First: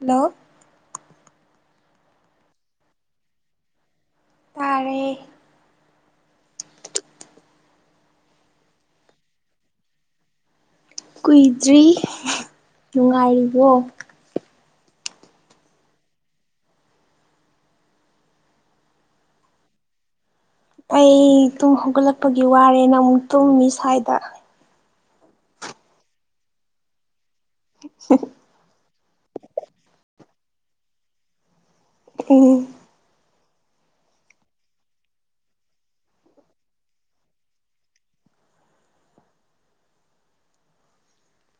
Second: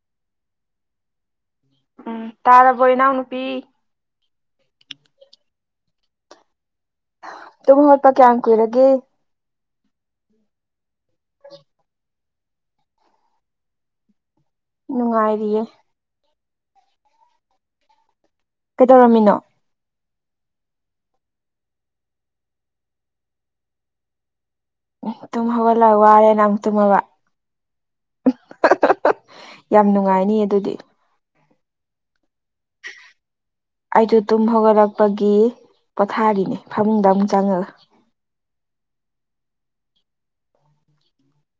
hello ꯎꯝ ꯇꯥꯔꯕꯣ ꯏꯅꯥꯎꯅꯨꯄꯤ ꯇꯥꯔꯦ ꯇꯨꯝ ꯍꯧꯒꯠꯄ ꯀꯌꯥꯝ ꯀꯨꯏꯔꯒꯦ ꯀꯨꯏꯗ꯭ꯔꯤ ꯅꯨꯡꯉꯥꯏꯔꯤꯕꯣ ꯅꯨꯡꯉꯥꯏꯔꯤꯌꯦ ꯀꯩꯗꯧꯔꯝꯃꯤꯅꯣ ꯑꯩ ꯇꯨꯝ ꯍꯧꯒꯠꯂꯛꯄꯒꯤ ꯋꯥꯔꯦꯅ ꯑꯃꯨꯛ ꯇꯨꯝꯃꯤ ꯁ꯭ꯋꯥꯏꯗ ꯇꯨꯝ ꯍꯧꯒꯠꯂ ꯋꯥꯔꯦꯅ ꯑꯃꯨꯛ ꯇꯨꯝꯃꯕ [inaudible] ꯌꯥꯝ ꯅꯨꯡꯉꯥꯏꯅꯤꯌꯦ ꯑꯗꯨꯗꯤ ꯎꯝ ꯑꯩꯁꯨ ꯇꯨꯝ ꯍꯧꯒꯠꯂꯛꯄꯒꯤ ꯄꯣꯊꯥꯔꯤꯅꯦ ꯐꯃꯨꯡꯗ ꯑꯃꯨꯛ ꯆꯪꯉꯒ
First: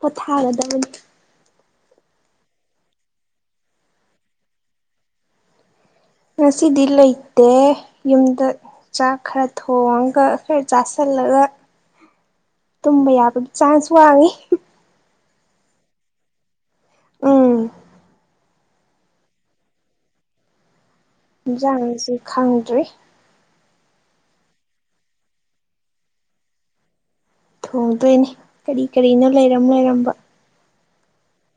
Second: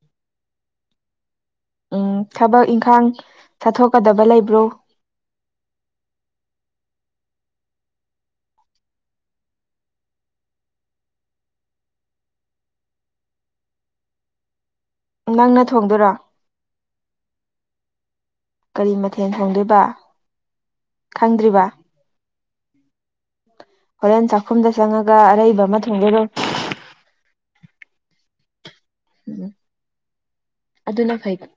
ꯄꯣꯊꯥꯒꯗꯕꯅꯤ ꯎꯝ ꯊꯕꯛ ꯏꯪꯈꯥꯡ ꯆꯠꯊꯣꯛꯀꯗꯕ ꯂꯩꯕ꯭ꯔꯣ ꯉꯁꯤꯗꯤ ꯂꯩꯇꯦ ꯌꯨꯝꯗ ꯆꯥꯛ ꯈꯔ ꯊꯣꯡꯉꯒ ꯈꯔ ꯆꯥꯁꯜꯂꯒ ꯇꯨꯝꯕ ꯌꯥꯕꯒꯤ ꯆꯥꯟꯁ ꯋꯥꯡꯉꯤ ꯅꯪꯅ ꯊꯣꯡꯗꯣꯏꯔꯣ ꯎꯝ ꯀꯔꯤ ꯃꯊꯦꯟ ꯊꯣꯡꯗꯣꯏꯕ ꯈꯪꯗ꯭ꯔꯤꯕ ꯍꯤꯟꯖꯥꯡꯁꯤ ꯈꯪꯗ꯭ꯔꯤ ꯍꯣꯔꯦꯟ ꯆꯥꯛꯈꯨꯝꯗ ꯆꯪꯉꯒ ꯑꯔꯩꯕ ꯑꯃ ꯊꯣꯡꯗꯣꯏꯔꯣ ꯊꯣꯡꯗꯣꯏꯅꯤ ꯀꯔꯤ ꯀꯔꯤꯅꯣ ꯎꯝ ꯂꯩꯔꯝ ꯂꯩꯔꯝꯕ ꯑꯗꯨꯅ ꯐꯩꯕ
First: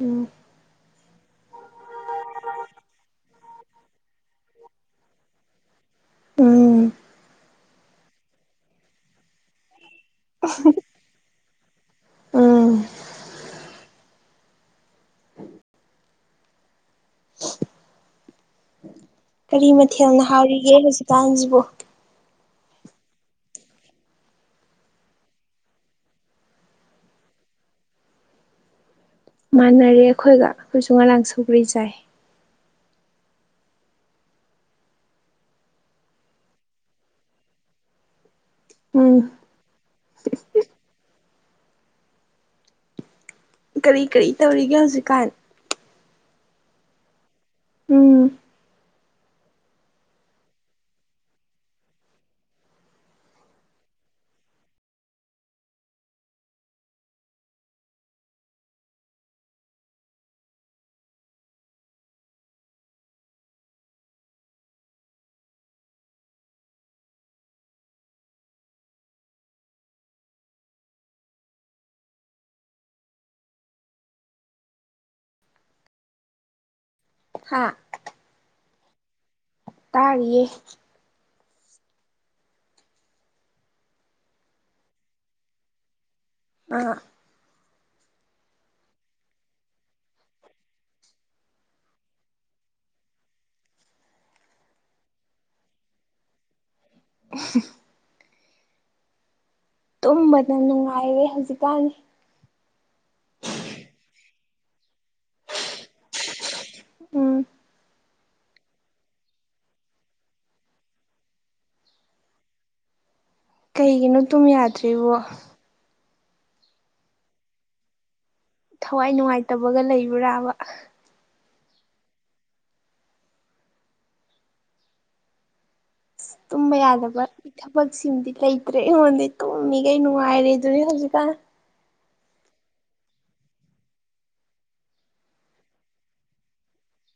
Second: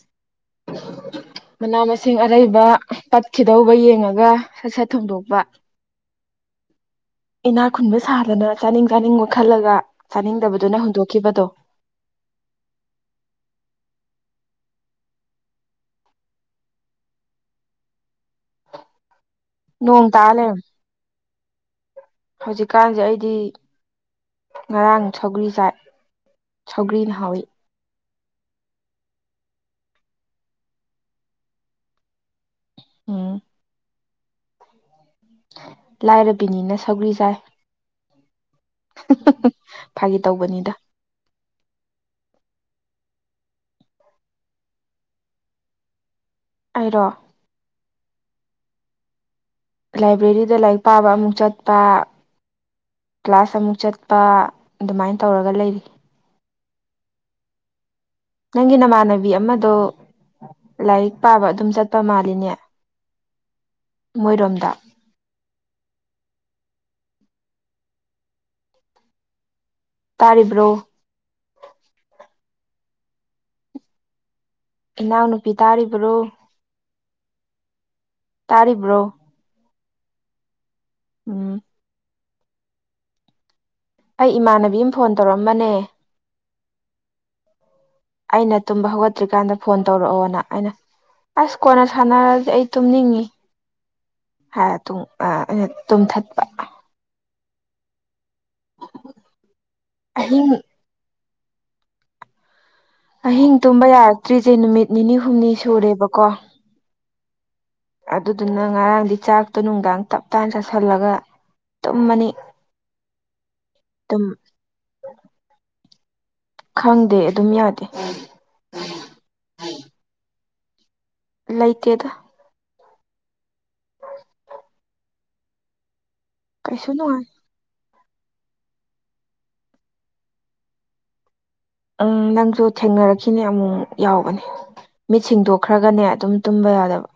ꯎꯝ [unintelligible] ꯃꯅꯥ -ꯃꯁꯤꯡ ꯑꯔꯩꯕ ꯄꯠꯈꯤꯗꯧꯕ ꯌꯦꯡꯉꯒ ꯁꯠ- ꯁꯠ ꯊꯣꯡꯗꯣꯛꯄ ꯎꯝ ꯅꯥꯛ ꯈꯨꯟꯕ ꯁꯥꯗꯅ ꯆꯥꯅꯤꯡ - ꯆꯥꯅꯤꯡꯕ ꯈꯜꯂꯒ ꯆꯥꯅꯤꯡꯗꯕꯗꯨꯅ ꯍꯨꯟꯗꯣꯛꯈꯤꯕꯗꯣ ꯎꯝ ꯀꯔꯤ ꯅꯣꯡ ꯃꯊꯦꯜꯅ ꯇꯥ ꯍꯥꯎꯔꯤꯒꯦ ꯍꯧꯖꯤꯛꯀꯥꯟꯖꯤꯕꯣ ꯍꯧꯖꯤꯛꯀꯥꯟꯖꯦ ꯑꯩꯗꯤ ꯉꯔꯥꯡ ꯁꯧꯒ꯭ꯔꯤ ꯆꯥꯏ ꯁꯧꯒ꯭ꯔꯤꯅ ꯍꯥꯎꯋꯤ ꯃꯥꯟꯅꯔꯦ ꯑꯩꯈꯣꯏꯒ ꯑꯩꯈꯣꯏꯁꯨ ꯉꯔꯥꯡ ꯁꯧꯒ꯭ꯔꯤ ꯆꯥꯏ ꯎꯝ ꯂꯥꯏꯔꯕꯤꯅꯤꯅ ꯁꯧꯒꯔꯤ ꯆꯥꯏ ꯎꯝ [unintelligible] ꯐꯥꯒꯤ ꯇꯧꯕꯅꯤꯗ ꯀꯔꯤ ꯀꯔꯤ ꯇꯧꯔꯤꯒꯦ ꯍꯧꯖꯤꯛꯀꯥꯟ ꯑꯩꯔꯣ ꯎꯝ ꯂꯥꯏꯕ꯭ꯔꯦꯔꯤꯗ ꯂꯥꯏꯔꯤꯛ ꯄꯥꯕ ꯑꯃꯨꯛ ꯆꯠꯄꯥ ꯀ꯭ꯂꯥꯁ ꯑꯃꯨꯛ ꯆꯠꯄ ꯑꯗꯨꯃꯥꯏ ꯇꯧꯔꯒ ꯂꯩꯔꯤ ꯅꯪꯒꯤ ꯅꯃꯥꯟꯅꯕꯤ ꯑꯃꯗꯣ ꯂꯥꯏꯔꯤꯛ ꯄꯥꯕ ꯑꯗꯨꯝ ꯆꯠꯄ ꯃꯥꯜꯂꯤꯅꯦ ꯃꯣꯏꯔꯣꯝꯗ ꯇꯥꯔꯤꯕ꯭ꯔꯣ ꯏꯅꯥꯎ ꯅꯨꯨꯄꯤ ꯇꯥꯔꯤꯕ꯭ꯔꯣ ꯍꯥ ꯇꯥꯔꯤꯕ꯭ꯔꯣ ꯇꯥꯔꯤꯌꯦ ꯎꯝ ꯑꯩ ꯏꯃꯥꯟꯅꯕꯤ ꯑꯃ ꯐꯣꯟ ꯇꯧꯔꯝꯕꯅꯦ ꯑꯥ ꯑꯩꯅ ꯇꯨꯝꯕ ꯍꯧꯒꯠꯇ꯭ꯔꯤꯀꯥꯟꯗ ꯐꯣꯟ ꯇꯧꯔꯛꯑꯣꯅ ꯑꯩꯅ ꯑꯁ ꯀꯣꯟꯅ ꯁꯥꯟꯅꯔꯖꯦ ꯑꯩ ꯇꯨꯝꯅꯤꯡꯉꯤ ꯍꯥꯏꯔ ꯇꯨꯝ ꯑꯥ ꯑꯩꯅ ꯇꯨꯝꯊꯠꯄ [unintelligible] ꯑꯍꯤꯡ ꯇꯨꯝꯕꯗ ꯅꯨꯡꯉꯥꯏꯔꯦ ꯍꯧꯖꯤꯛꯀꯥꯟ ꯑꯍꯤꯡ ꯇꯨꯝꯕ ꯌꯥꯔꯛꯇ꯭ꯔꯤꯖꯦ ꯅꯨꯃꯤꯠ ꯅꯤꯅꯤ ꯍꯨꯝꯅꯤ ꯁꯨꯔꯦꯕꯀꯣ ꯎꯝ ꯑꯗꯨꯗꯨꯅ ꯉꯔꯥꯡꯗꯤ ꯆꯥꯛꯇꯣ ꯅꯨꯡꯗꯥꯡ ꯇꯞꯇꯥꯥꯟ ꯆꯥꯁꯤꯜꯂꯒ ꯇꯨꯝꯕꯅꯤ ꯀꯩꯒꯤꯅꯣ ꯇꯨꯝ ꯌꯥꯗ꯭ꯔꯤꯕꯣ ꯈꯪꯗꯦ ꯑꯗꯨꯝ ꯌꯥꯗꯦ ꯊꯋꯥꯏ ꯅꯨꯡꯉꯥꯏꯇꯕꯒ ꯂꯩꯕ꯭ꯔꯥꯕ ꯂꯩꯇꯦꯗ [unintelligible] ꯑꯁ ꯇꯨꯝꯕ ꯀꯩꯁꯨ ꯌꯥꯗꯕ ꯅꯨꯡꯉꯥꯏ ꯊꯕꯛꯁꯤꯡꯕꯤ ꯂꯩꯇ꯭ꯔꯦ ꯑꯩꯉꯣꯟꯗꯩꯩ ꯇꯨꯝꯃꯤꯒꯩ ꯅꯨꯡꯉꯥꯏꯔꯦ ꯗꯨꯅꯤ ꯍꯧꯖꯤꯛꯀꯥꯟ ꯎꯝ ꯅꯪꯁꯨ ꯊꯦꯡꯅꯔꯛꯈꯤꯅꯦ ꯑꯃꯨꯛ ꯃꯨꯛ ꯌꯥꯎꯕꯅꯦ ꯃꯤꯠ ꯁꯤꯡꯗꯣꯛꯈ꯭ꯔꯒꯅꯦ ꯑꯗꯨꯝ ꯇꯨꯝꯕ ꯌꯥꯗꯕ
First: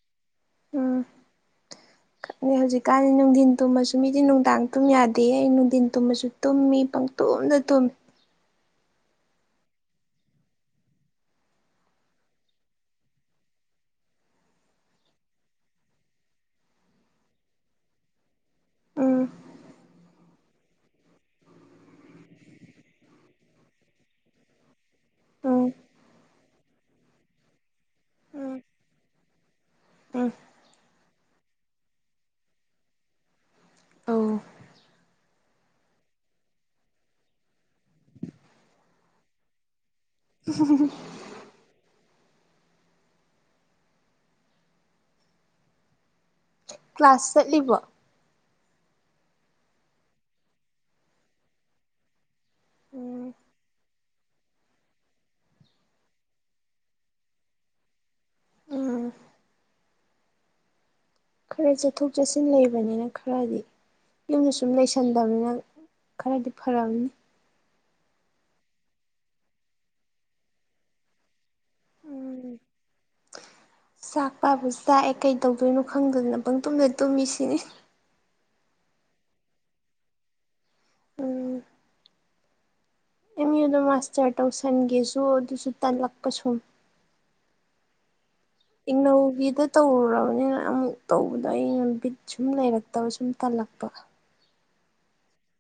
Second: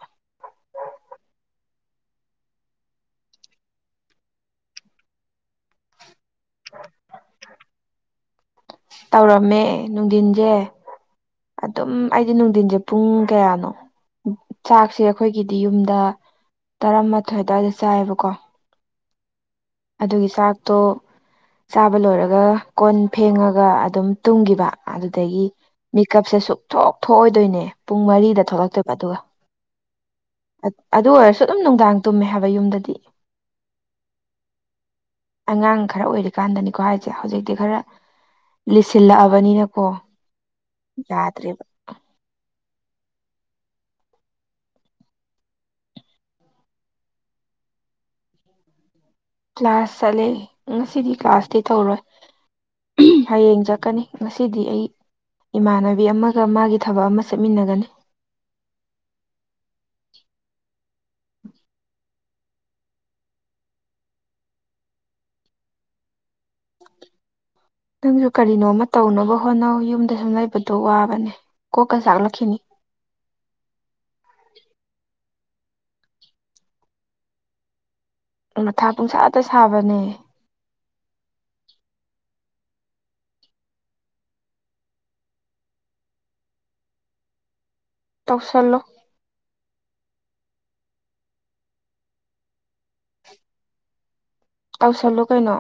ꯈꯛꯅꯦ ꯍꯧꯖꯤꯛꯀꯥꯟ ꯅꯨꯡꯙꯤꯟ ꯇꯨꯝꯃꯁꯨ ꯃꯤꯗꯤ ꯅꯨꯡꯗꯥꯡ ꯇꯨꯝ ꯌꯥꯗꯦ ꯑꯩ ꯅꯨꯡꯙꯤꯟ ꯇꯨꯝꯃꯁꯨ ꯇꯨꯝꯃꯤ ꯄꯪꯇꯨꯝꯗ ꯇꯨꯝꯃꯤ ꯇꯧꯔꯝꯃꯦ ꯅꯨꯡꯙꯤꯟꯖꯦ ꯑꯗꯨꯝ ꯑꯩꯗꯤ ꯅꯨꯡꯙꯤꯟꯖꯦ ꯄꯨꯡ ꯀꯌꯥꯅꯣ ꯆꯥꯛꯁꯦ ꯑꯩꯈꯣꯏꯒꯤꯗꯤ ꯌꯨꯝꯗ ꯇꯔꯥꯃꯥꯊꯣꯏ ꯑꯗ꯭ꯋꯥꯏꯗ ꯆꯥꯏꯌꯦꯕꯀꯣ ꯎꯝ ꯑꯗꯨꯒꯤ ꯆꯥꯛꯇꯣ ꯆꯥꯕ ꯂꯣꯏꯔꯒ ꯀꯣꯟ ꯐꯦꯡꯉꯒ ꯑꯗꯨꯝ ꯇꯨꯝꯈꯤꯕ ꯑꯗꯨꯗꯒꯤ ꯎꯝ ꯃꯦꯀꯞꯁꯦ ꯁꯨꯛꯊꯣꯛ ꯊꯣꯛꯑꯣꯏꯗꯣꯏꯅꯦ ꯄꯨꯡ ꯃꯔꯤꯗ ꯎꯝ ꯊꯣꯛꯂꯛꯇꯣꯏꯕ ꯑꯗꯨꯒ ꯎꯝ ꯑꯗꯨ ꯑꯣꯏꯔꯁꯨ ꯑꯗꯨꯝ ꯅꯨꯡꯗꯥꯡ ꯇꯨꯝꯃꯦ ꯍꯥꯏꯕ ꯌꯨꯝꯗꯗꯤ [unintelligible] ꯑꯉꯥꯡ ꯈꯔ ꯑꯣꯏꯔꯤꯀꯥꯟꯗꯅꯤꯀꯣ ꯍꯥꯏꯁꯦ ꯍꯧꯖꯤꯛꯇꯤ ꯈꯔ ꯂꯤꯁꯤꯜꯂꯛꯑꯕꯅꯤꯅꯀꯣ [inaudible] ꯇꯔꯤ ꯀ꯭ꯂꯥꯁ ꯆꯠꯂꯤꯕꯣ ꯀ꯭ꯂꯥꯁ ꯆꯠꯂꯦ ꯉꯁꯤꯗꯤ ꯀ꯭ꯂꯥꯁꯇꯤ ꯇꯧꯔꯣꯏ ꯎꯝ ꯍꯌꯦꯡ ꯆꯠꯀꯅꯤ ꯉꯁꯤꯗꯤ ꯑꯩ ꯏꯃꯥꯟꯅꯕꯤ ꯑꯃꯒ ꯃꯥꯒꯤ ꯊꯕꯛ ꯑꯃ ꯆꯦꯠꯃꯤꯟꯅꯒꯅꯤ ꯎꯝ ꯈꯔ ꯆꯠꯊꯣꯛ ꯆꯠꯁꯤꯟ ꯂꯩꯕꯅꯤꯅ ꯈꯔꯗꯤ ꯌꯨꯝꯗ ꯁꯨꯝ ꯂꯩꯁꯟꯗꯕꯅꯤꯅ ꯈꯔꯗꯤ ꯐꯔꯑꯅꯤ ꯅꯪꯁꯨ ꯀꯔꯤꯅꯣꯃ ꯇꯧꯅꯕ ꯍꯣꯠꯅꯧ ꯌꯨꯝꯗ ꯁꯨꯝ ꯂꯩꯕꯗꯣ ꯋꯥꯕꯅꯦ ꯀꯣꯛꯀ ꯆꯥꯛꯂꯛꯈꯤꯅꯤ [inaudible] ꯆꯥꯛ ꯄꯥꯕꯁꯨ ꯆꯥꯛꯑꯦ ꯀꯩ ꯇꯧꯗꯣꯏꯅꯣ ꯈꯪꯗꯗꯅ ꯄꯪ ꯇꯨꯝꯅ ꯇꯨꯝꯃꯤꯁꯤꯅꯤ ꯃꯊꯥ ꯄꯨꯡꯁꯥꯗ ꯁꯥꯕꯅꯦ ꯑꯦꯝ ꯌꯨꯗ ꯃꯥꯁꯇꯔ ꯇꯧꯁꯟꯒꯦꯁꯨ ꯑꯗꯨꯁꯨ ꯇꯜꯂꯛꯄ ꯁꯨꯝ ꯇꯧꯁꯂꯣ ꯏꯅꯧꯒꯤꯗ ꯇꯧꯔꯨꯔꯕꯅꯤꯅ ꯑꯃꯨꯛ ꯇꯧꯕꯗꯣ ꯑꯩꯅ ꯕꯤꯠ ꯁꯨꯝ ꯂꯩꯔꯛꯇꯕ ꯁꯨꯝ ꯇꯜꯂꯛꯄ ꯇꯧꯁꯜꯂꯣ ꯀꯩꯅꯣ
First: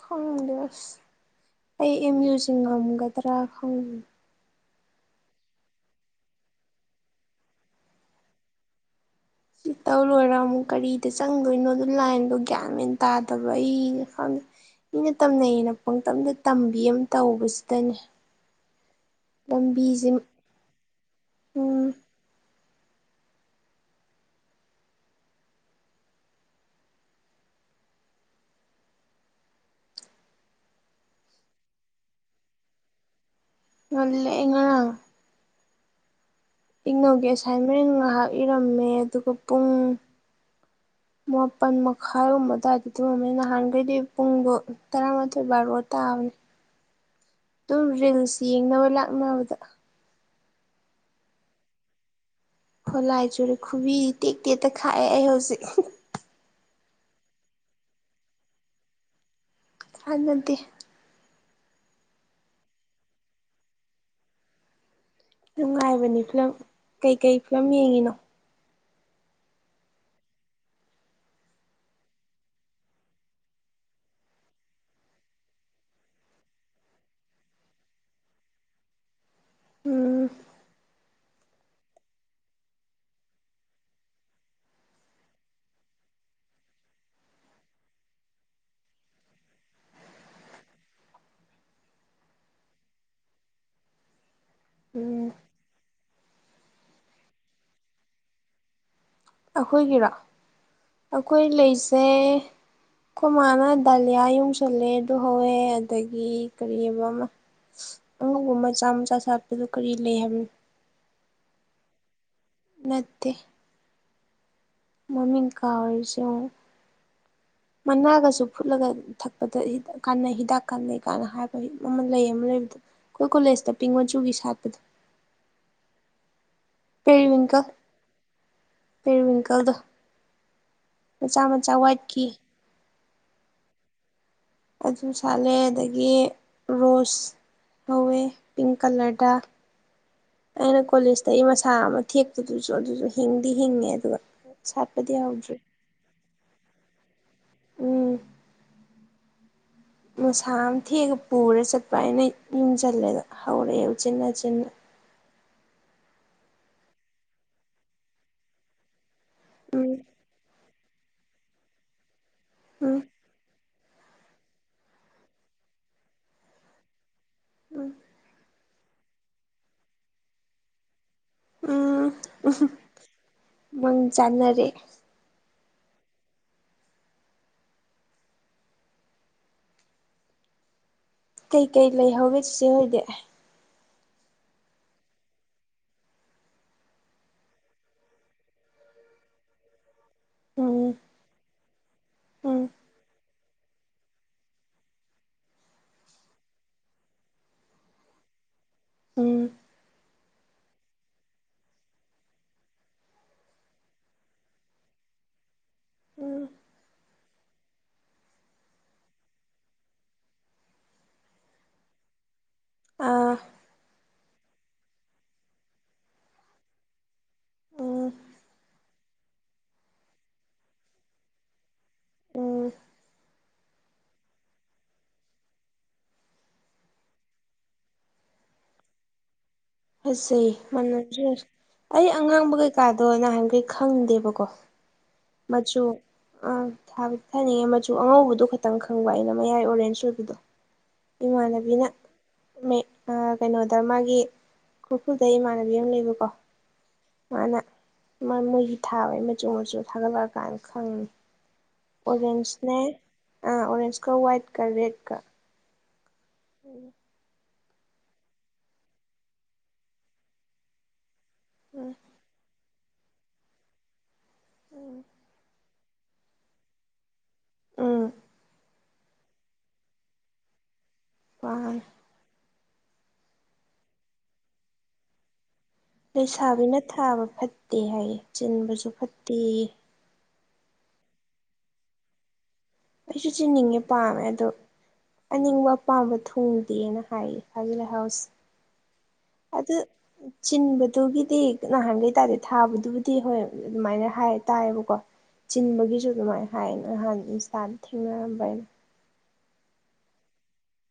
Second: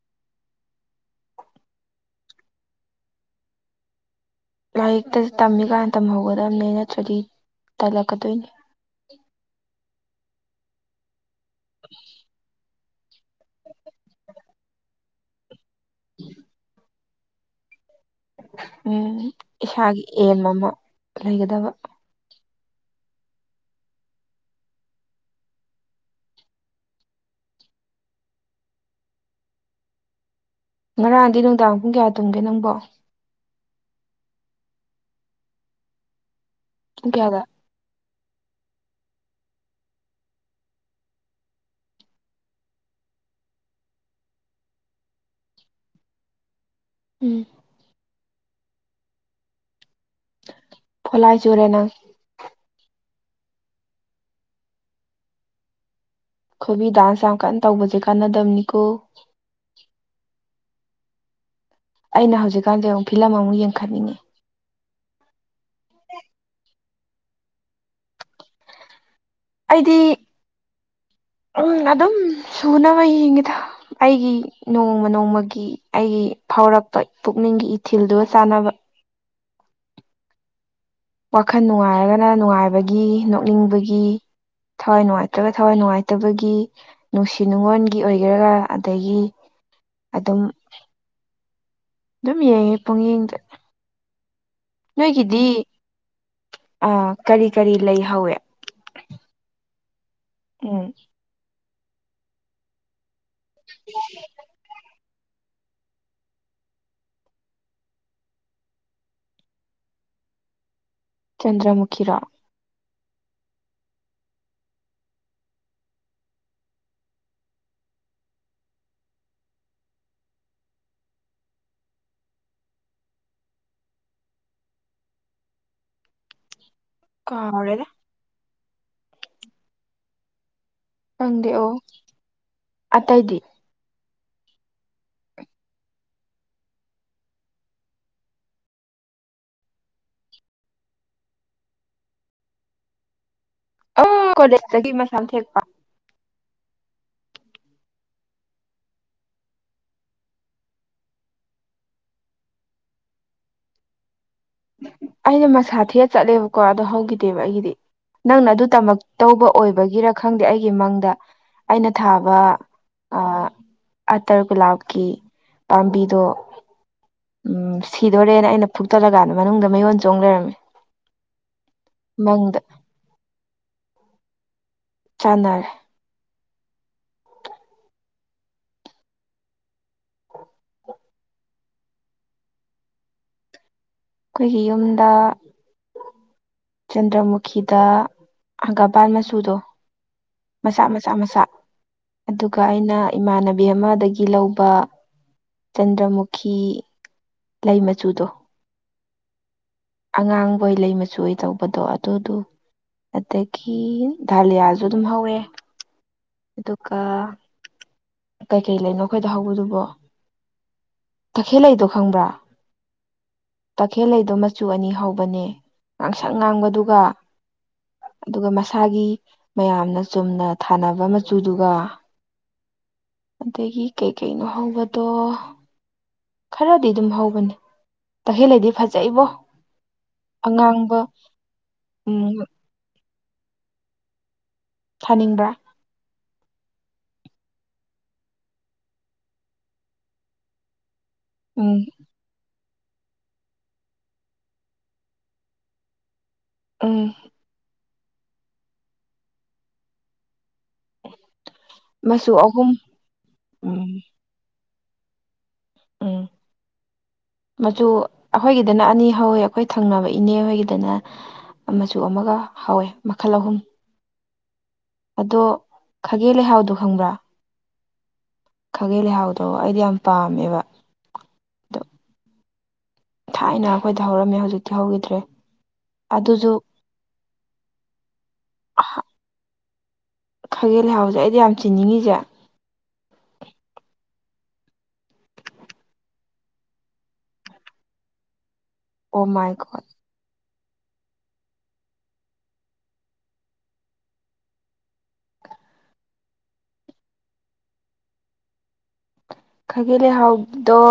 ꯈꯪꯗꯁ ꯑꯩ ꯑꯦꯝ ꯌꯌꯨꯖ ꯉꯝꯒꯗ꯭ꯔꯥ ꯈꯪ ꯂꯥꯏꯔꯤꯛꯇ ꯇꯝꯃꯤꯀꯥꯟ ꯇꯝꯍꯧꯒꯗꯕꯅꯦ ꯅꯠꯇ꯭ꯔꯗꯤ ꯇꯜꯂꯛꯀꯗꯣꯏꯅꯤ ꯁꯤ ꯇꯧꯔꯣꯏꯔꯥ ꯑꯃꯨꯛ ꯀꯔꯤꯗ ꯆꯪꯗꯣꯏꯅꯣꯗꯣ ꯂꯥꯏꯟꯗꯣ ꯒ꯭ꯌꯥꯃꯦꯟ ꯇꯥꯗꯕ ꯑꯩꯅ ꯈꯪꯗ ꯏꯅ ꯇꯝꯅꯩꯩꯅ ꯄꯪꯇꯝꯗ ꯇꯝꯕꯤ ꯑꯃ ꯇꯧꯕꯁꯤꯗꯅꯦ ꯎꯝ ꯏꯁꯥꯒꯤ ꯂꯝꯕꯤꯁꯦ ꯑꯦꯟ ꯑꯃ ꯂꯩꯒꯗꯕ ꯎꯝ ꯉꯔꯥꯡꯗꯤ ꯅꯨꯡꯗꯥꯡ ꯄꯨꯡ ꯀꯌꯥ ꯇꯨꯝꯒꯦ ꯅꯪꯕꯣ ꯂꯏꯉꯥꯡ ꯄꯨꯡ ꯏꯪꯅꯧꯒꯤ ꯀꯌꯥꯗ ꯑꯦꯁꯥꯏꯟꯃꯦꯟ ꯉꯥꯏꯍꯥꯛ ꯏꯔꯝꯃꯦ ꯑꯗꯨꯒ ꯄꯨꯡ [inaudible] ꯃꯥꯄꯜ ꯃꯈꯥꯏꯒꯨꯝꯕ ꯑꯗꯨꯋꯥꯏꯗ ꯇꯨꯝꯉꯝꯃꯦ ꯅꯍꯥꯟꯈꯩꯗꯤ ꯄꯨꯡꯗꯣ ꯇꯔꯥꯃꯥꯊꯣꯏ ꯕꯥꯔꯣ ꯇꯥꯕꯅꯤ ꯎꯝ ꯑꯗꯨꯝ ꯔꯤꯜꯁ ꯌꯦꯡꯅꯕ ꯂꯥꯛꯅꯕꯗ ꯐꯣꯂꯥꯏꯁꯨꯣꯔꯦ ꯅꯪ ꯈꯣꯠꯂꯥꯏ ꯆꯨꯔꯦ ꯈꯨꯕꯤ ꯇꯦꯛ ꯇꯦꯛꯇ ꯈꯥꯛꯑꯦ ꯑꯩ ꯍꯧꯖꯤꯛ ꯑꯩꯣꯏꯕꯤ ꯗꯥꯟꯁ ꯌꯥꯝ ꯀꯟꯅ ꯇꯧꯕꯁꯦ ꯀꯥꯟꯅꯗꯕꯅꯤꯀꯣ ꯐꯅꯠꯇꯦ ꯑꯩꯅ ꯍꯧꯖꯤꯛꯀꯥꯟꯁ ꯑꯃꯨꯛ ꯐꯤꯂꯝ ꯑꯃꯨꯛ ꯌꯦꯡꯈꯠꯅꯤꯡꯉꯤ ꯅꯨꯡꯉꯥꯏꯕꯅꯤ ꯐꯤꯂꯝ ꯀꯩꯀꯩ ꯐꯤꯂꯝ ꯌꯦꯡꯉꯤꯅꯣ ꯑꯩꯗꯤ ꯎꯝ ꯑꯗꯨꯝ ꯁꯨꯅꯕ ꯌꯦꯡꯉꯤꯗ ꯑꯩꯒꯤ ꯅꯣꯡꯃ ꯅꯣꯡꯃꯒꯤ ꯑꯩꯒꯤ ꯐꯥꯎꯔꯛꯄ ꯄꯨꯛꯅꯤꯡꯒꯤ ꯏꯊꯤꯜꯗꯨꯒ ꯆꯥꯟꯅꯕ ꯎꯝ ꯋꯥꯈꯜ ꯅꯨꯡꯉꯥꯏꯔꯒꯅ ꯅꯨꯡꯉꯥꯏꯕꯒꯤ ꯅꯣꯛꯅꯤꯡꯕꯒꯤ ꯊꯋꯥꯏ ꯅꯨꯡꯉꯥꯏꯇ꯭ꯔꯒ ꯊꯋꯥꯏ ꯅꯨꯡꯉꯥꯏꯇꯕꯒꯤ ꯅꯨꯡꯁꯤ ꯅꯨꯡꯉꯣꯟꯒꯤ ꯑꯣꯏꯒꯦꯔꯒ ꯑꯗꯒꯤ ꯑꯗꯨꯝ ꯑꯗꯨꯝ ꯌꯦꯡꯉꯦ ꯄꯛꯌꯦꯡꯗ ꯎꯝ ꯅꯣꯏꯒꯤꯗꯤ ꯑ ꯀꯔꯤ ꯀꯔꯤ ꯂꯩꯍꯧꯋꯦ ꯑꯈꯣꯏꯒꯤꯔꯥ ꯎꯝ ꯑꯩꯈꯣꯏ ꯂꯩꯁꯦ ꯑꯩꯈꯣꯏ ꯃꯥꯅ ꯗꯥꯂꯤꯌꯥ ꯌꯨꯡꯁ ꯁꯜꯂꯦ ꯑꯗꯨ ꯍꯧꯋꯦ ꯑꯗꯒꯤ ꯀꯔꯤ ꯑꯃ ꯑꯃ ꯑꯉꯧꯕ ꯃꯆꯥ ꯃꯆꯥ ꯁꯥꯠꯄꯗꯨ ꯀꯔꯤ ꯂꯩ ꯍꯥꯏꯕꯅꯤ ꯆꯟꯗ꯭ꯔꯃꯨꯈꯤꯔꯣ ꯅꯠꯇꯦ ꯃꯃꯤꯡ ꯀꯥꯎꯔꯤꯁꯦ ꯌꯦꯡꯉꯣ ꯃꯅꯥꯒꯁꯨ ꯐꯨꯠꯂꯒ ꯊꯛꯄꯗ ꯀꯥꯟꯅꯩ ꯍꯤꯗꯥꯛ ꯀꯥꯟꯅꯩ ꯀꯥꯏꯅ ꯍꯥꯏꯕ ꯑꯃ ꯂꯩ ꯑꯃ ꯂꯩꯕꯗ ꯈꯣꯏ ꯀꯣꯂꯦꯖꯇ ꯄꯤꯡ ꯃꯆꯨꯒꯤ ꯁꯥꯠꯄꯗꯨ ꯄꯦꯔꯤꯋꯤꯡꯀꯜ ꯀꯥꯎꯔꯦꯗ ꯄꯦꯔꯤꯋꯤꯡꯀꯜꯗꯣ ꯃꯆꯥ ꯈꯪꯗꯦ ꯑꯣ ꯃꯆꯥ ꯋꯥꯏꯠꯀꯤ ꯑꯇꯩꯗꯤ ꯑꯗꯨ ꯁꯥꯠꯂꯦ ꯑꯗꯒꯤ ꯔꯣꯁ ꯍꯧꯋꯦ ꯄꯤꯡ ꯀꯂꯔꯗ ꯑꯩꯅ ꯀꯣꯂꯦꯖꯇꯩ ꯃꯁꯥ ꯑꯃ ꯊꯦꯛꯄꯗꯨꯁꯨ ꯑꯗꯨꯁꯨ ꯍꯤꯡꯗꯤ ꯍꯤꯡꯉꯦ ꯑꯗꯨꯒ ꯑꯣ ꯀꯣꯂꯦꯖꯇꯒꯤ ꯁꯥꯠꯄꯗꯤ ꯃꯁꯥꯝ ꯌꯥꯎꯗ꯭ꯔꯤ ꯊꯦꯛꯄ ꯎꯝ ꯃꯁꯥ ꯑꯃ ꯊꯦꯛꯑ ꯄꯨꯔ ꯆꯠꯄ ꯑꯩꯅꯥ ꯌꯨꯝꯖꯜꯂꯦꯗ ꯍꯧꯔꯛꯑꯦ ꯎꯆꯤꯟꯅꯆꯤꯟꯅ ꯑꯩꯅ ꯃꯁꯥ ꯊꯤꯛꯑ ꯆꯠꯂꯦꯕꯀꯣ ꯑꯗꯣ ꯍꯧꯒꯤꯗꯦꯕ ꯑꯩꯒꯤꯗꯤ ꯅꯪꯅ ꯑꯗꯨ ꯇꯃꯛ ꯇꯧꯕ ꯎꯝ ꯑꯣꯏꯕꯒꯤꯔ ꯈꯪꯗꯦ ꯑꯩꯒꯤ ꯃꯪꯗ ꯑꯩꯅ ꯊꯥꯕ ꯎꯝ ꯑꯇꯔ ꯒꯨꯂꯥꯞꯀꯤ ꯄꯥꯝꯕꯤꯗꯣ ꯎꯝ ꯁꯤꯗꯣꯔꯦꯅ ꯑꯩꯅ ꯐꯨꯛꯇꯠꯂꯀꯥꯟꯗ ꯃꯅꯨꯡꯗ ꯃꯌꯣꯟ ꯆꯣꯡ ꯂꯩꯔꯝꯃꯦ ꯎꯝ ꯃꯪꯗ ꯃꯪ ꯆꯥꯟꯅꯔꯦ ꯆꯅꯔꯦ ꯀꯩꯀꯩ ꯂꯩ ꯍꯧꯒꯦ ꯆꯤꯆꯦ ꯍꯣꯏꯗꯤ ꯈꯣꯏꯒꯤ ꯌꯨꯝꯗ ꯆꯟꯗ꯭ꯔꯃꯨꯈꯤꯗ ꯍꯪꯒꯥꯄꯥꯟ ꯃꯆꯨꯗꯣ ꯃꯆꯥ ꯎꯝ ꯃꯆꯥ ꯃꯆꯥ ꯑꯗꯨꯒ ꯎꯝ ꯑꯩꯅ ꯏꯃꯥꯟꯅꯕꯤ ꯑꯃꯗꯒꯤ ꯂꯧꯕ ꯆꯟꯗ꯭ꯔꯃꯨꯈꯤ ꯂꯩ ꯃꯆꯨꯗꯣ ꯎꯝ ꯑꯉꯥꯡꯕꯣꯏ ꯂꯩ ꯃꯆꯨ ꯑꯣꯏ ꯇꯧꯕꯗꯣ ꯑꯗꯨꯗꯨ ꯑꯗꯒꯤ ꯙꯥꯂꯤꯌꯥꯁꯨ ꯑꯗꯨꯝ ꯍꯧꯋꯦ ꯎꯝ ꯑꯗꯨꯒ ꯀꯩꯀꯩ ꯂꯩꯅꯣ ꯑꯩꯈꯣꯏꯗ ꯍꯧꯕꯗꯨꯕꯣ ꯇꯈꯦꯜ ꯂꯩꯗꯣ ꯈꯪꯕ꯭ꯔꯥ ꯑꯥ ꯇꯈꯦꯜ ꯂꯩꯗꯣ ꯃꯆꯨ ꯑꯅꯤ ꯍꯧꯕꯅꯦ ꯉꯥꯡꯁꯪ ꯉꯥꯡꯕꯗꯨꯒ ꯎꯝ ꯑꯗꯨꯒ ꯃꯁꯥꯒꯤ ꯃꯌꯥꯝꯅ ꯆꯨꯝꯅ ꯊꯥꯅꯕ ꯃꯆꯨꯗꯨꯒ ꯎꯝ ꯑꯗꯒꯤ ꯀꯩ ꯀꯩꯅꯣ ꯍꯧꯕꯗꯣ ꯈꯔꯗꯤ ꯑꯗꯨꯝ ꯍꯧꯕꯅꯦ ꯇꯈꯦꯜꯂꯩꯗꯤ ꯐꯖꯩꯕꯣ ꯐꯖꯩ ꯑꯉꯥꯡꯕ ꯃꯅꯗ꯭ꯔꯦ ꯑꯩ ꯎꯝ ꯑꯉꯥꯡꯕ ꯀꯩꯀꯥꯗꯣ ꯅꯍꯥꯟꯒꯩ ꯈꯪꯗꯦꯕꯀꯣ ꯊꯥꯅꯤꯡ ꯁꯨ ꯑꯥ ꯊꯥꯕꯗꯤ ꯊꯥꯅꯤꯡꯉꯦ ꯃꯆꯨ ꯑꯉꯧꯕꯗꯣ ꯈꯇꯪ ꯈꯪꯕ ꯑꯩꯅ ꯃꯌꯥꯏ ꯑꯣꯔꯦꯟꯖ ꯑꯣꯏꯕꯗꯣ ꯎꯝ ꯏꯃꯥꯟꯅꯕꯤꯅ ꯀꯩꯅꯣꯗ ꯃꯥꯒꯤ ꯈꯨꯔꯈꯨꯜꯗ ꯏꯃꯥꯟꯅꯕꯤ ꯑꯃ ꯂꯩꯕꯀꯣ ꯎꯝ ꯃꯥꯅ ꯃꯥ ꯃꯣꯏꯒꯤ ꯊꯥꯕꯩ ꯃꯆꯨ ꯃꯆꯨ ꯊꯥꯒꯠꯂꯛꯑꯀꯥꯟ ꯈꯪꯉꯤ ꯃꯆꯨ ꯑꯍꯨꯝ ꯑꯣꯔꯦꯟꯖꯅꯦ ꯑꯥ ꯎꯝ ꯑꯣꯔꯦꯟꯖꯀ ꯋꯥꯏꯠ ꯀ ꯔꯦꯠ ꯀ ꯎꯝ ꯎꯝ ꯃꯆꯨ ꯑꯩꯈꯣꯏꯒꯤꯗꯅ ꯑꯅꯤ ꯍꯧꯋꯦ ꯑꯩꯈꯣꯏ ꯊꯪꯅꯕ ꯏꯅꯦ ꯈꯣꯏꯒꯤꯗꯅ ꯑ ꯃꯆꯨ ꯑꯃꯒ ꯍꯥꯎꯋꯦ ꯃꯈꯜ ꯑꯍꯨꯝ ꯑꯗꯣ ꯈꯥꯒꯦ ꯂꯩꯍꯥꯎꯗꯣ ꯈꯪꯕ꯭ꯔꯥ ꯎꯝ ꯈꯥꯒꯦ ꯂꯩꯍꯥꯎꯗꯣ ꯑꯩꯗꯤ ꯌꯥꯝ ꯄꯥꯝꯃꯦꯕ ꯑꯗꯣ ꯃꯥꯟꯅꯦ ꯊꯥꯏꯅ ꯑꯩꯈꯣꯏꯗ ꯍꯧꯔꯝꯃꯦ ꯍꯧꯖꯤꯛꯇꯤ ꯍꯧꯈꯤꯗ꯭ꯔꯦ ꯑꯗꯨꯁꯨ ꯂꯩꯁꯥꯕꯤꯅ ꯊꯥꯕ ꯐꯠꯇꯦ ꯍꯥꯏꯌꯦ ꯆꯤꯟꯕꯁꯨ ꯐꯠꯇꯦꯌꯦ ꯈꯥꯒꯦ ꯂꯩꯍꯥꯎꯖꯦ ꯑꯩꯗꯤ ꯌꯥꯝ ꯆꯤꯅꯤꯡꯉꯤꯖꯦ ꯑꯩꯁꯨ ꯆꯤꯟꯅꯤꯡꯉꯦ ꯄꯥꯝꯃꯦ ꯑꯗꯨ ꯑꯅꯤꯡꯕ ꯑꯄꯥꯝꯕ ꯊꯨꯡꯗꯦꯅ ꯍꯥꯏꯌꯦ ꯈꯥꯒꯤ ꯂꯩꯥꯍꯥꯎꯁꯤ ꯑꯣ ꯃꯥꯏ ꯑꯗꯨ ꯒꯣꯠ ꯆꯤꯟꯕꯗꯨꯒꯤꯗꯤ ꯅꯍꯥꯟꯒꯩ ꯇꯥꯥꯗꯦ ꯊꯥꯕꯗꯨꯕꯨꯗꯤ ꯍꯣꯏ ꯑꯗꯨꯃꯥꯏꯅ ꯍꯥꯏ ꯇꯥꯏꯌꯦꯕꯀꯣ ꯆꯤꯟꯕꯒꯤꯁꯨ ꯑꯗꯨꯃꯥꯏꯅ ꯍꯥꯏꯌꯦꯅ ꯅꯍꯥꯟ ꯏꯟꯁꯇꯥꯗ ꯊꯦꯡꯅꯔꯝꯕ ꯑꯩꯅ ꯈꯥꯒꯦ ꯂꯩꯍꯥꯎꯗꯣ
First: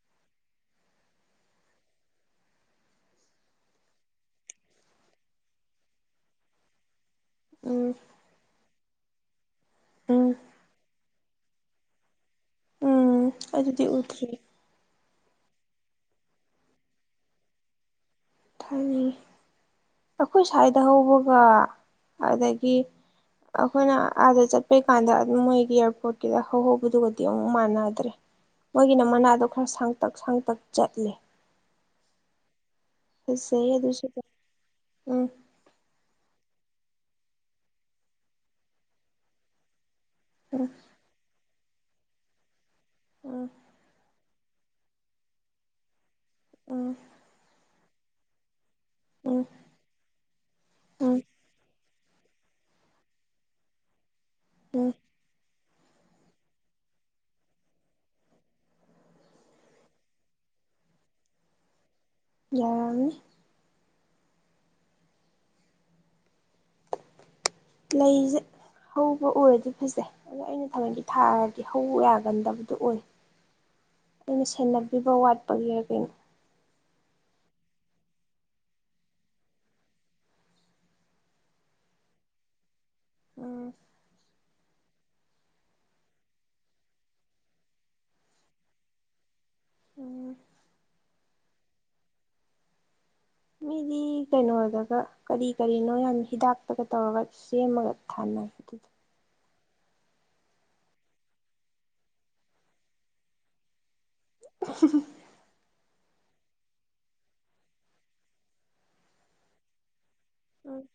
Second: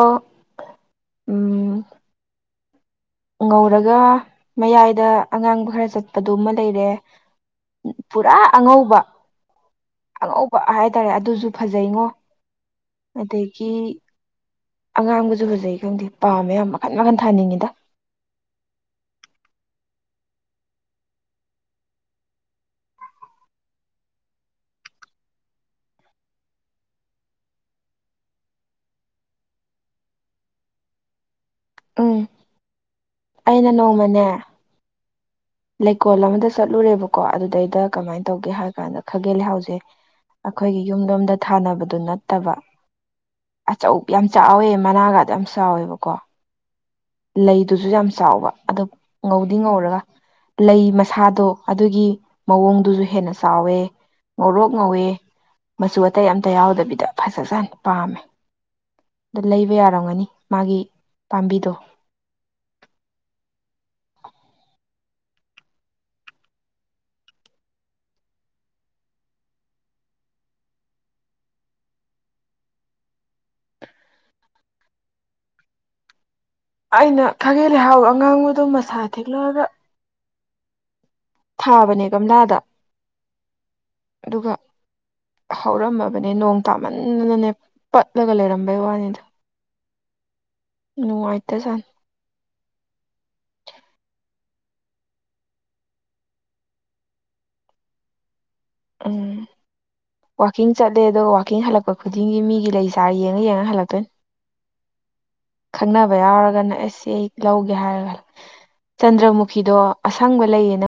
ꯎꯝ ꯉꯧꯔꯒ ꯃꯌꯥꯏꯗ ꯑꯉꯥꯡꯕ ꯈꯔ ꯆꯠꯄꯗꯨꯃ ꯂꯩꯔꯦ ꯎꯝ ꯄꯨꯔꯥ ꯑꯉꯧꯕ ꯎꯝ ꯑꯉꯧꯕ ꯍꯥꯏꯇꯥꯔꯦ ꯑꯗꯨꯁꯨ ꯐꯖꯩꯉꯣ ꯎꯝ ꯑꯗꯒꯤ ꯑꯗꯨꯗꯤ ꯎꯗ꯭ꯔꯤ ꯑꯉꯥꯡꯕꯁꯨ ꯐꯖꯩ ꯈꯪꯗꯦ ꯄꯥꯝꯃꯦ ꯌꯥꯝ ꯃꯈꯟ ꯃꯈꯟ ꯊꯥꯅꯤꯡꯉꯤꯗ ꯊꯥꯅꯤꯡꯉꯤ ꯑꯩꯈꯣꯏ ꯁ꯭ꯋꯥꯏꯗ ꯍꯧꯕꯒ ꯑꯗꯒꯤ ꯑꯈꯣꯏꯅ ꯑꯥꯗ ꯆꯠꯄꯩ ꯀꯥꯟꯗ ꯑꯗꯨꯝ ꯃꯣꯏꯒꯤ ꯑꯦꯌꯥꯔꯄꯣꯔꯠꯀꯤꯗ ꯍꯍꯧꯕꯗꯨꯒꯗꯤ ꯑꯃꯨꯛ ꯃꯥꯟꯅꯗ꯭ꯔꯦ ꯃꯣꯏꯒꯤꯅ ꯃꯅꯥꯗꯣ ꯈꯔ ꯁꯥꯡꯇꯛ ꯁꯥꯡꯇꯛ ꯆꯠꯂꯦ ꯎꯝ ꯐꯖꯩ ꯑꯩꯅ ꯑꯗꯨꯁꯨ ꯅꯣꯡꯃꯅꯦ ꯎꯝ ꯂꯩꯀꯣꯜ ꯑꯃꯗ ꯆꯠꯂꯨꯔꯦꯕꯀꯣ ꯑꯗꯨꯗꯩꯗ ꯀꯃꯥꯏ ꯇꯧꯒꯦ ꯍꯥꯏ ꯀꯥꯟꯗ ꯈꯥꯒꯦꯜ ꯂꯩꯍꯥꯎꯁꯦ ꯎꯝ ꯑꯈꯣꯏꯒꯤ ꯌꯨꯝꯂꯣꯝꯗ ꯊꯥꯅꯕꯗꯨ ꯅꯠꯇꯕ ꯎꯝ ꯑꯆꯧ ꯌꯥꯝ ꯆꯥꯎꯋꯦ ꯃꯅꯥꯒꯗꯣ ꯌꯥꯝ ꯆꯥꯎꯋꯦꯕꯀꯣ ꯑꯥ ꯂꯩꯗꯨꯖꯨ ꯌꯥꯝ ꯆꯥꯎꯕ ꯑꯗꯨ ꯎꯝ ꯉꯧꯗꯤ ꯉꯧꯔꯒ ꯂꯩ ꯎꯝ ꯃꯁꯥꯗꯣ ꯑꯗꯨꯒꯤ ꯃꯑꯣꯡꯗꯨꯖꯨ ꯍꯦꯟꯅ ꯆꯥꯎꯋꯦ ꯉꯧꯔꯣꯛ ꯎꯝ ꯉꯧꯋꯦ ꯃꯆꯨ ꯑꯇꯩ ꯑꯝꯇ ꯌꯥꯎꯗꯕꯤꯗ ꯐꯖꯖꯥꯠꯅꯤ ꯄꯥꯝꯃꯦ ꯑꯗꯣ ꯂꯩꯕ ꯌꯥꯔꯝꯒꯅꯤ ꯃꯥꯒꯤ ꯄꯥꯝꯕꯤꯗꯣ ꯌꯥꯔꯝꯅꯤ ꯂꯩꯖꯦ ꯍꯧꯕ ꯎꯔꯗꯤ ꯐꯖꯩ ꯑꯗꯣ ꯑꯩꯅ ꯊꯑꯣꯏꯀꯤ ꯊꯥꯔꯗꯤ ꯍꯧ ꯌꯥꯒꯟꯗꯕꯗꯣ ꯑꯣꯏ ꯑꯩꯅ ꯁꯦꯟꯅꯕꯤꯕ ꯋꯥꯠꯄꯒꯤꯔ ꯀꯩꯅꯣ ꯑꯩꯅ ꯈꯥꯒꯦꯜ ꯂꯩꯍꯥꯎ ꯑꯉꯥꯡꯕꯗꯣ ꯃꯁꯥ ꯊꯦꯛꯂꯛꯑꯒ ꯊꯥꯕꯅꯦ ꯒꯝꯂꯥꯗ ꯎꯝ ꯑꯗꯨꯒ ꯍꯧꯔꯝꯃꯕꯅꯦ ꯅꯣꯡ ꯇꯥꯃꯟꯅꯅꯅꯦ ꯄꯠꯂꯒ ꯂꯩꯔꯝꯕꯩ ꯋꯥꯅꯤꯗ ꯎꯝ ꯅꯨꯡꯉꯥꯏꯇ ꯖꯥꯟ ꯃꯤꯗꯤ ꯀꯩꯅꯣꯗꯒ ꯀꯔꯤ ꯀꯔꯤꯅꯣ ꯌꯥꯝ ꯍꯤꯗꯥꯛꯇꯒ ꯇꯧꯔꯒ ꯁꯦꯝꯃꯒ ꯊꯥꯅꯩ ꯗꯨꯗ ꯎꯝ ꯋꯥꯀꯤꯡ ꯆꯠꯂꯦ ꯑꯗꯣ ꯋꯥꯀꯤꯡ ꯍꯜꯂꯛꯄ ꯈꯨꯗꯤꯡꯒꯤ ꯃꯤꯒꯤ ꯂꯩ ꯆꯔ ꯌꯦꯡꯉ ꯌꯦꯡꯉ ꯍꯜꯂꯛꯇꯣꯏꯅꯤ [unintelligible] ꯈꯪꯅꯕ ꯌꯥꯎꯔꯒꯅ ꯑꯦꯁ ꯁꯤ ꯑꯩ ꯂꯧꯒꯦ ꯍꯥꯏꯔꯒ ꯆꯟꯗ꯭ꯔꯃꯨꯈꯤꯗꯣ ꯑꯁꯪꯕ ꯎꯝ ꯂꯩꯌꯦꯅ